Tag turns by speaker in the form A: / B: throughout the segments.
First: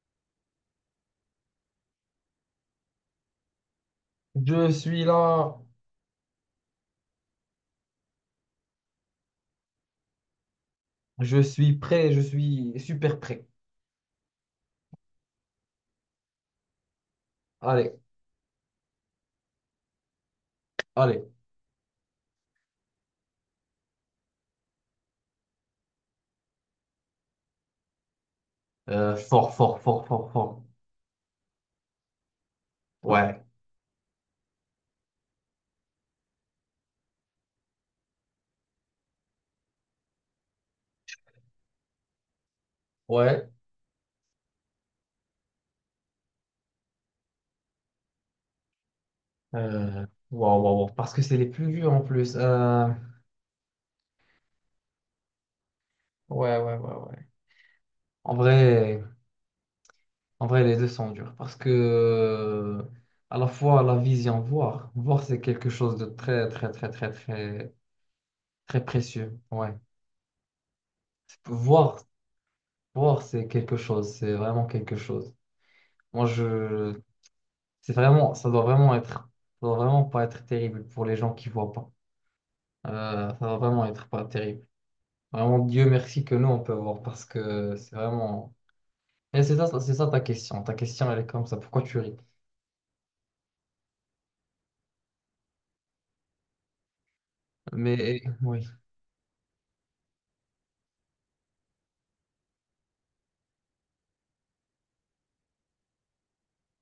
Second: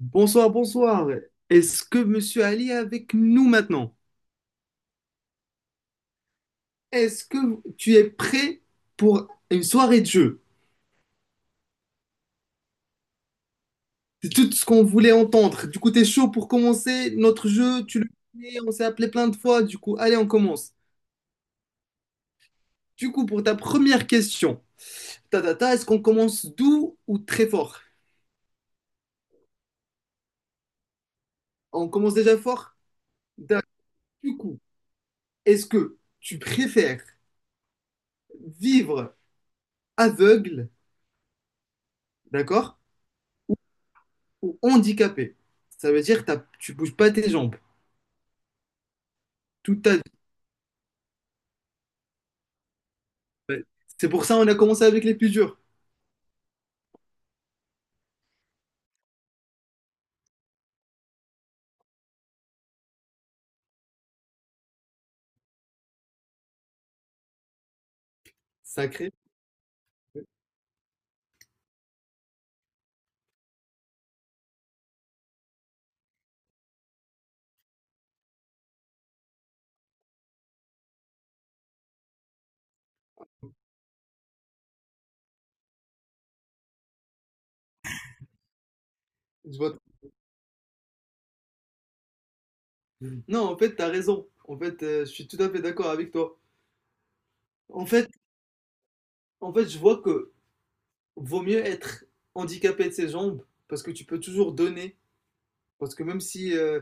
A: Bonsoir, bonsoir. Est-ce que Monsieur Ali est avec nous maintenant?
B: Je suis là,
A: Est-ce que tu es prêt pour une soirée de jeu?
B: je suis prêt, je suis super prêt.
A: C'est tout ce qu'on voulait entendre. Du coup, t'es chaud pour commencer notre jeu,
B: Allez,
A: tu le connais, on s'est appelé plein de fois. Du coup, allez, on commence.
B: allez.
A: Du coup, pour ta première question, est-ce qu'on commence doux ou très fort?
B: Fort, fort, fort, fort, fort.
A: On commence déjà fort?
B: Ouais,
A: D'accord. Du coup, est-ce que tu préfères vivre aveugle, d'accord,
B: ouais.
A: ou handicapé? Ça veut dire que tu bouges pas tes jambes. Tout à
B: Euh, wow, wow, wow. Parce que c'est les plus durs en plus.
A: fait. C'est pour ça qu'on a commencé avec les plus durs.
B: Ouais, ouais, ouais, ouais. En vrai, en vrai, les deux sont durs. Parce que à la fois la vision, voir. Voir, c'est quelque chose de très, très, très, très, très, très
A: Sacré.
B: précieux. Ouais. Voir, voir, c'est quelque chose. C'est vraiment quelque chose. Moi, je, C'est vraiment, ça doit vraiment être, ça doit vraiment pas être terrible pour les gens qui voient pas. Ça doit vraiment être pas terrible. Vraiment, Dieu merci que nous on peut voir parce que c'est vraiment. Et
A: Je vois.
B: c'est ça ta question. Ta question, elle est comme ça. Pourquoi tu ris?
A: Non, en fait, tu as raison. En fait, je suis tout à fait d'accord avec toi. En fait,
B: Mais oui.
A: en fait, je vois que vaut mieux être handicapé de ses jambes parce que tu peux toujours donner. Parce que même si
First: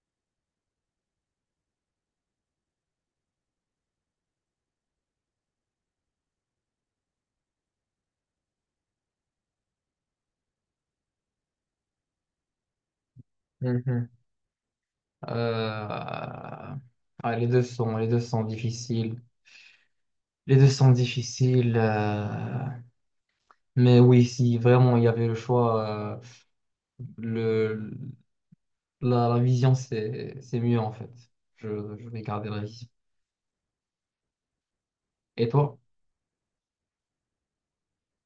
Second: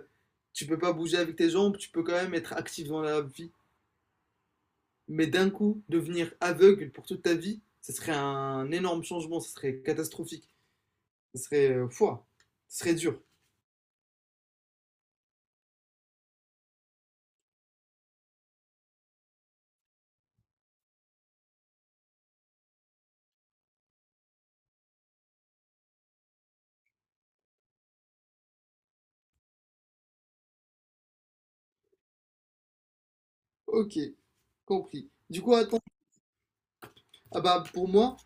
A: tu peux pas bouger avec tes jambes, tu peux quand même être actif dans la vie. Mais d'un coup, devenir aveugle pour toute ta vie, ce serait un énorme changement, ce serait catastrophique, ce serait fouah, ce serait dur.
B: Mhm. Euh, ouais, les deux sont difficiles. Les deux sont difficiles. Mais oui, si vraiment il y avait le choix, euh, le, la vision c'est mieux en fait. Je, je vais garder la vision.
A: Ok. Compris. Du
B: Et
A: coup,
B: toi?
A: attends, ah bah, pour moi,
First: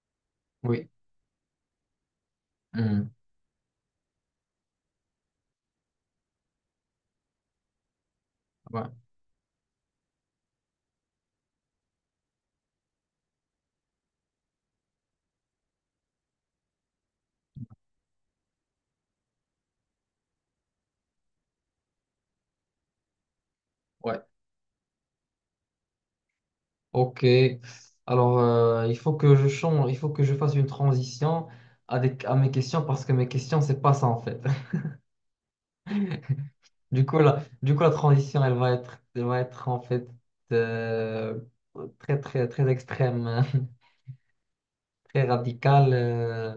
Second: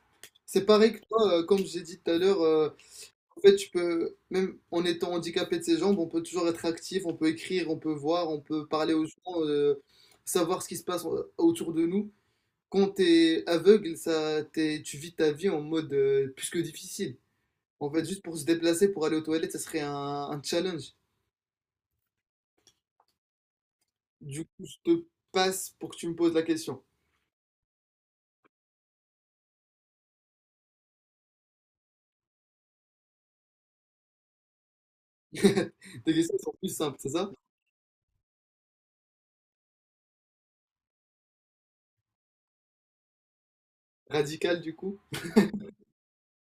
A: c'est
B: Oui.
A: pareil que toi, comme j'ai dit tout à l'heure,
B: Hmm.
A: en fait, tu peux, même en étant handicapé de ses jambes, on peut toujours être actif, on peut écrire, on peut voir, on peut
B: Ouais.
A: parler aux gens, savoir ce qui se passe autour de nous. Quand t'es aveugle, ça, tu vis ta vie en mode plus que difficile. En fait, juste pour se déplacer, pour aller aux toilettes, ça serait un challenge.
B: Ouais.
A: Du coup, je te passe pour que tu me poses la question.
B: Ok. Alors, il faut que je change, il faut que je fasse une transition à mes questions parce que mes questions, c'est pas ça en fait.
A: Tes questions sont plus simples, c'est ça?
B: Du coup, la transition, elle va être en fait euh, très, très, très extrême,
A: Radicales, du coup?
B: très radicale.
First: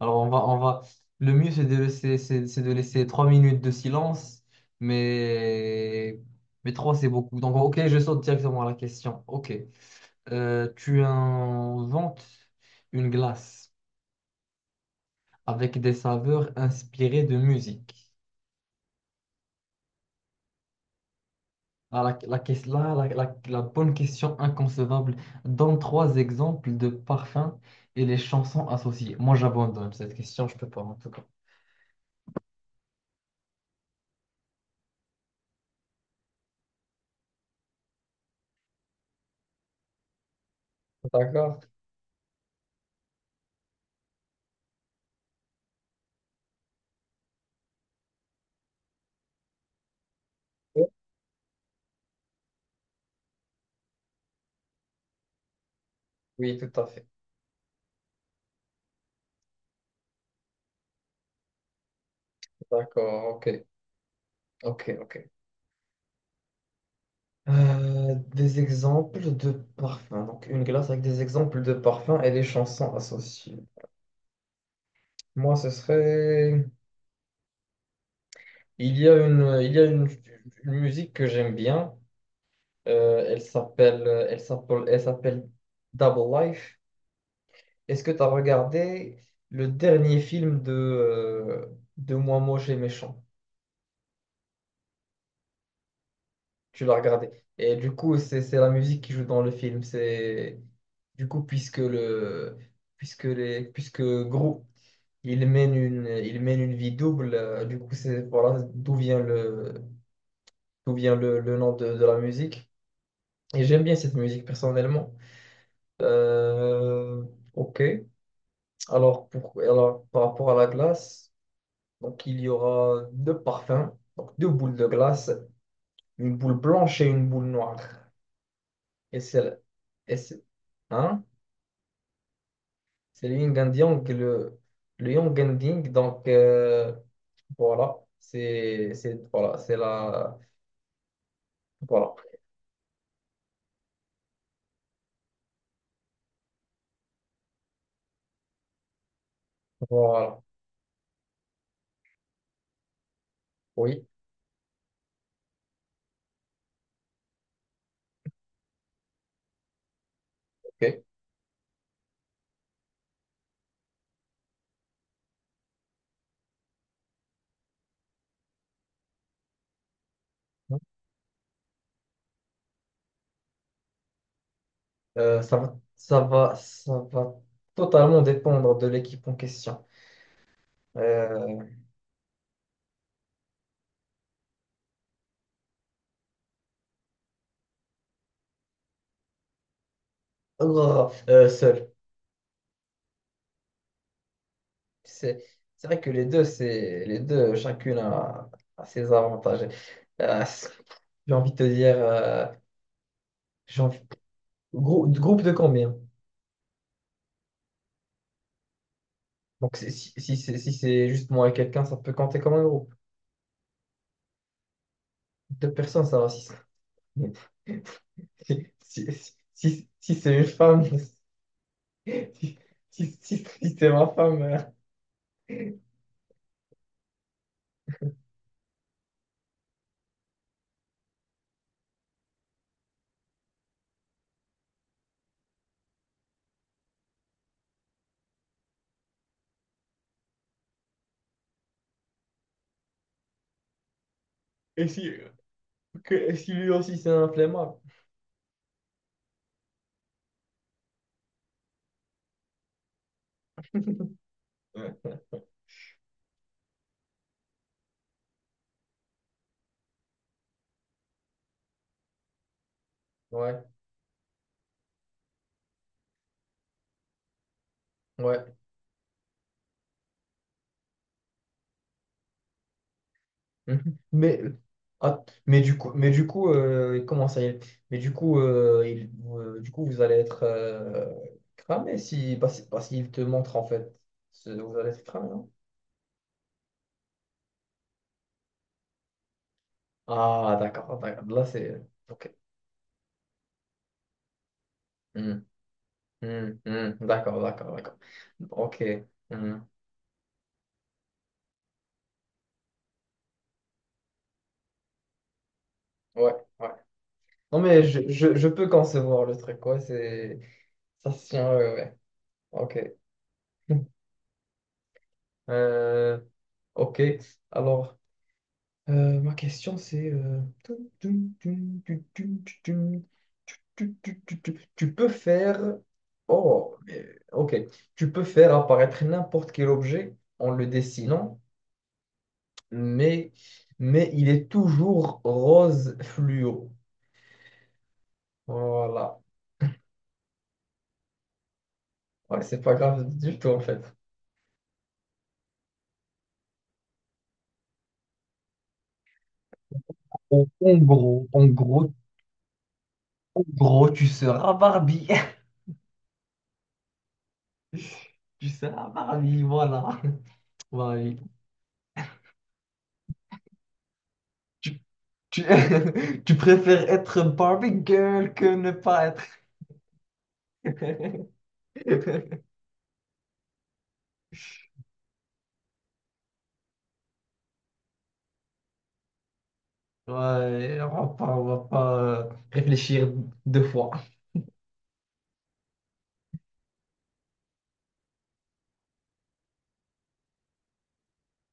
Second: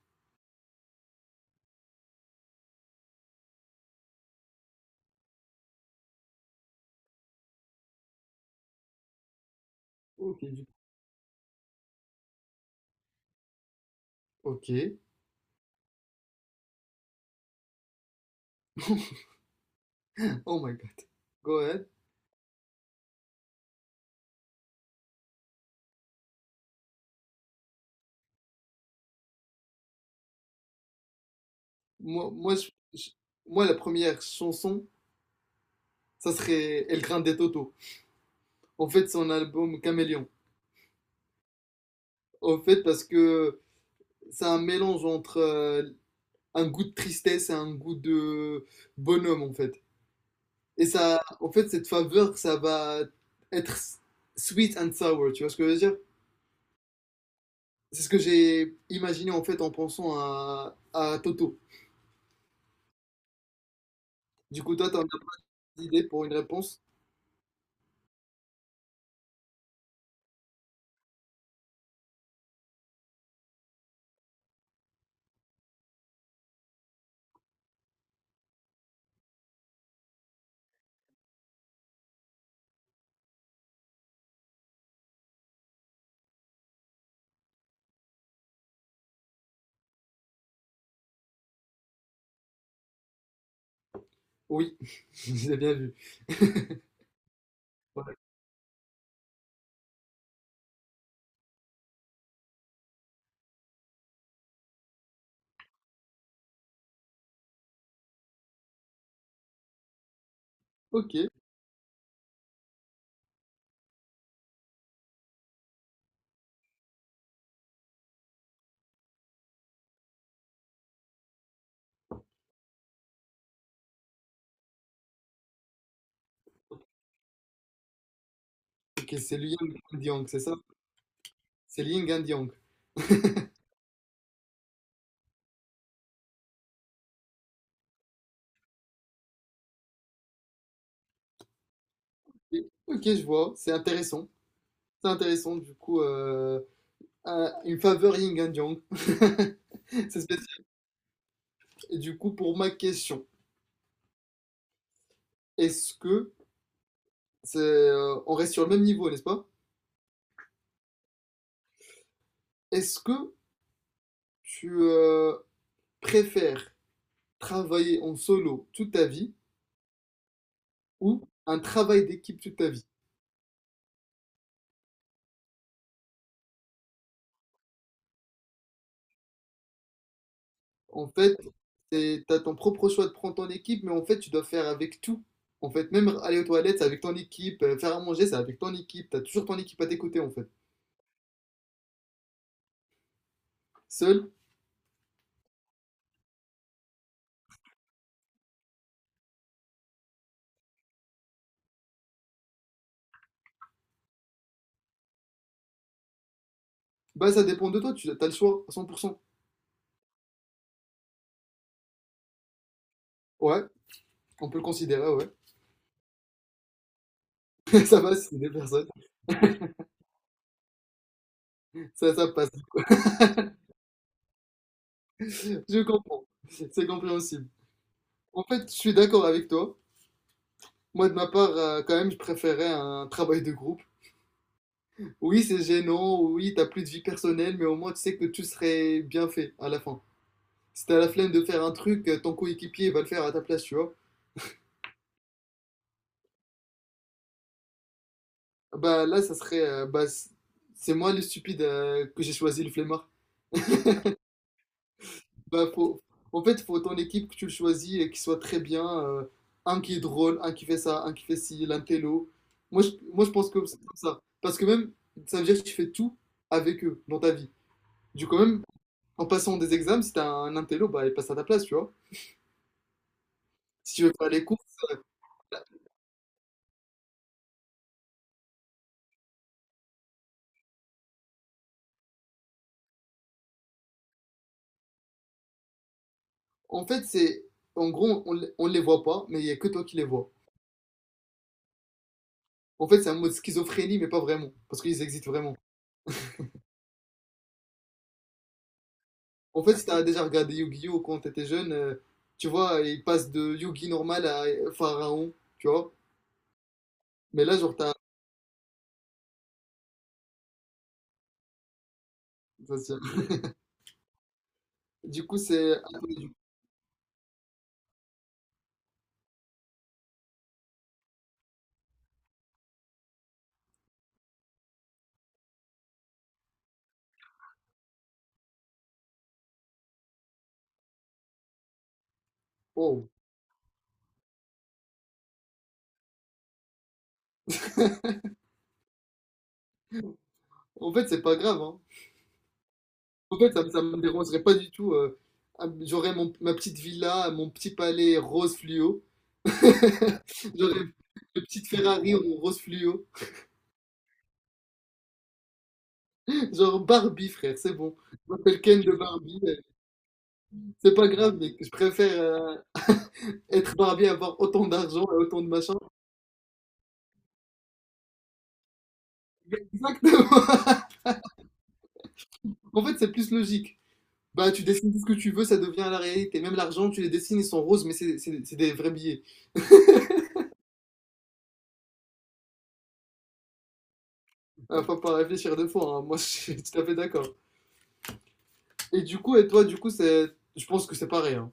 B: Alors, on va. Le mieux, c'est de laisser 3 minutes de silence, mais, mais trois, c'est beaucoup. Donc, ok, je saute directement à la question. Ok.
A: Ok, du coup.
B: Tu inventes une glace
A: Ok.
B: avec des saveurs inspirées de musique.
A: Oh my god. Go ahead.
B: Ah, la, là, la bonne question inconcevable. Donne 3 exemples de parfums et les chansons associées. Moi, j'abandonne cette question, je peux pas en tout cas.
A: Moi, moi, je- je- moi, la première chanson, ça serait El Grande Toto. En fait, son album Caméléon.
B: D'accord.
A: En fait, parce que c'est un mélange entre un goût de tristesse et un goût de bonhomme, en fait. Et ça, en fait, cette faveur, ça va être sweet and sour, tu vois ce que je veux dire?
B: Oui, tout à fait.
A: C'est ce que j'ai imaginé, en fait, en pensant à Toto.
B: D'accord, ok.
A: Du coup,
B: Ok,
A: toi, t'as
B: ok.
A: une idée pour une réponse?
B: Des exemples de parfums. Donc, une glace avec des exemples de parfums et les chansons associées. Moi, ce serait... Il y a une, il y a une musique que j'aime bien. Elle s'appelle Double Life. Est-ce que tu as regardé le dernier film de Moi Moche et Méchant?
A: Oui, j'ai bien vu.
B: Tu l'as regardé. Et du coup, c'est la musique qui joue dans le film. C'est, du coup, puisque le, puisque les, puisque Gru, il mène une vie double. Du coup, c'est, voilà d'où vient
A: Ok,
B: le nom de la musique. Et j'aime bien cette musique personnellement. Euh, ok. Alors, par rapport à la glace, donc il y aura 2 parfums, donc 2 boules de glace, une boule blanche et une boule noire.
A: ok,
B: Et
A: c'est
B: c'est
A: le
B: le-
A: Yang and
B: et
A: Yang, c'est
B: c'est
A: ça?
B: hein?
A: C'est le Yin and Yang.
B: C'est le yin and yang, le yang and yang. Donc voilà, c'est voilà, c'est la voilà,
A: Ok, je vois, c'est intéressant. C'est intéressant, du coup, une faveur Yin and Yang. C'est
B: voilà.
A: spécial. Et du coup, pour ma question,
B: Oui,
A: est-ce que, on reste sur le même niveau, n'est-ce pas?
B: ok.
A: Est-ce que tu préfères travailler en solo toute ta vie ou un travail d'équipe toute ta vie?
B: Ça va totalement dépendre de l'équipe en question.
A: En fait,
B: Euh,
A: c'est, t'as ton propre choix de prendre ton équipe, mais en fait, tu dois faire avec tout. En fait, même aller aux toilettes, c'est avec ton équipe. Faire à manger, c'est avec ton équipe. T'as toujours ton équipe à tes côtés, en fait.
B: oh, seul.
A: Seul,
B: C'est c'est vrai que les deux, c'est les deux, a ses avantages. Euh, c'est- j'ai envie de te dire, j'ai envie- groupe de combien?
A: bah, ça dépend de toi. Tu as le choix à 100%.
B: Donc c'est- si, si, c'est si c'est juste moi et quelqu'un, ça peut compter comme un groupe.
A: Ouais, on peut le considérer, ouais.
B: 2 personnes, ça va.
A: Ça passe, c'est des
B: Si,
A: personnes.
B: si, si c'est une femme,
A: Ça passe.
B: si, si c'est ma femme,
A: Je comprends. C'est compréhensible. En fait, je suis d'accord avec toi. Moi, de ma part, quand même, je préférais un travail de groupe. Oui, c'est gênant. Oui, t'as plus de vie personnelle, mais au moins, tu sais que tout serait bien fait à la fin. Si t'as la flemme de faire un truc, ton coéquipier va le faire à ta place, tu vois.
B: et si, et si lui aussi c'est un flemmard.
A: Bah là, ça serait. Bah, c'est moi le stupide que j'ai choisi le flemmard.
B: Ouais,
A: Bah, faut ton équipe que tu le choisis et qu'il soit très bien. Un qui est drôle, un qui fait ça, un qui fait ci, l'intello. Moi, je pense
B: ouais.
A: que c'est comme ça. Parce que même, ça veut dire que tu fais tout avec eux dans ta vie. Du coup,
B: Ouais.
A: même en passant des examens, si t'as un intello, bah, il passe à ta place, tu vois. Si
B: Mhm.
A: tu veux faire
B: Mais,
A: les courses, euh,
B: mais du coup Mais du coup, du coup, vous allez être cramé si, bah, si- bah, s'il te montre en fait. Vous allez être cramé, non?
A: en fait, c'est. En gros, on les voit pas, mais il y a que toi qui les vois.
B: Ah, d'accord, d'accord. Là, c'est. Ok.
A: En fait, c'est un mode schizophrénie, mais pas vraiment, parce qu'ils existent
B: Hmm,
A: vraiment.
B: hmm, hmm. D'accord, d'accord, d'accord. Ok. Hmm.
A: En fait, si t'as déjà regardé Yu-Gi-Oh! Quand t'étais jeune, tu vois, il passe de Yugi normal à Pharaon, tu vois.
B: Ouais, ouais.
A: Mais là,
B: Non,
A: genre,
B: mais
A: t'as...
B: je peux concevoir le truc, quoi. C'est... Ça se tient, ouais, ouais.
A: ça,
B: Ok.
A: c'est- Du coup, c'est...
B: Euh, ok. Alors. Ma question, c'est... tu tu peux faire... Oh, mais- ok. Tu peux faire apparaître n'importe quel objet en le dessinant,
A: Oh.
B: mais, mais il est toujours rose fluo. Voilà.
A: En fait, c'est pas grave, hein.
B: Ouais, c'est pas grave du
A: En
B: tout,
A: fait,
B: en fait.
A: ça me dérangerait pas du tout. J'aurais ma petite villa, mon petit palais rose fluo.
B: En en
A: J'aurais une
B: gros, en
A: petite
B: gros,
A: Ferrari en rose fluo.
B: en gros, tu seras Barbie.
A: Genre Barbie, frère, c'est bon. Je
B: Tu
A: m'appelle Ken
B: seras
A: de Barbie.
B: Barbie, voilà.
A: C'est pas
B: Barbie.
A: grave, mais je préfère... être barbier, avoir autant d'argent et autant
B: Tu,
A: de machin.
B: tu préfères être Barbie Girl que ne pas être.
A: Exactement. En fait, c'est plus logique. Bah, tu dessines tout ce que tu veux, ça devient la réalité. Même l'argent, tu les dessines, ils sont roses, mais c'est des vrais billets.
B: Ouais, on va pas réfléchir 2 fois.
A: Faut pas réfléchir deux fois, hein. Moi, je suis tout à fait d'accord. Et du coup, et toi, du coup, c'est, je pense que c'est pareil, hein.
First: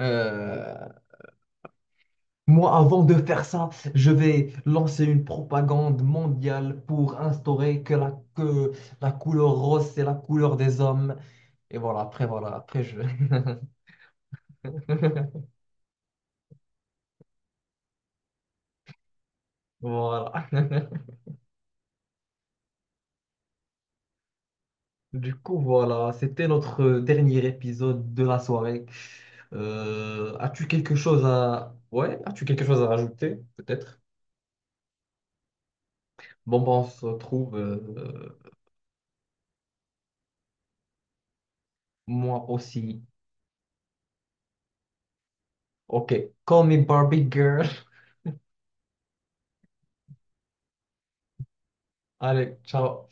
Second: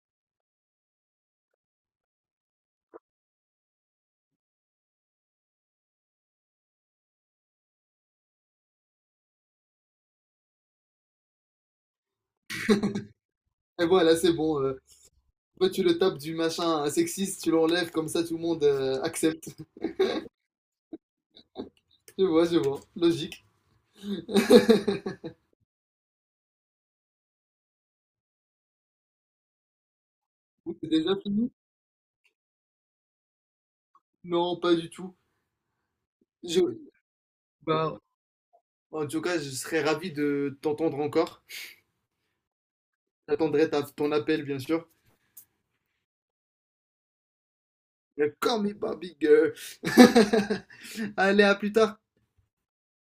B: Euh, moi, avant de faire ça, je vais lancer une propagande mondiale pour instaurer que la couleur rose, c'est la couleur des hommes. Et voilà, après, je...
A: Et voilà, c'est bon. Toi, tu le tapes du machin sexiste, tu l'enlèves, comme ça, tout le monde accepte.
B: Voilà.
A: Je vois, je vois. Logique. C'est
B: Du coup, voilà, c'était notre dernier épisode de la soirée. As-tu quelque
A: déjà
B: chose
A: fini?
B: à... Ouais, as-tu quelque chose à rajouter, peut-être?
A: Non, pas du tout.
B: Bon,
A: Je-
B: bon, on se retrouve,
A: Bah, en tout cas, je serais ravi de t'entendre encore.
B: moi aussi.
A: J'attendrai ton appel, bien sûr.
B: Ok, call me Barbie girl.
A: Mais Call me Bobby Girl. Allez, à plus tard.
B: Allez, ciao.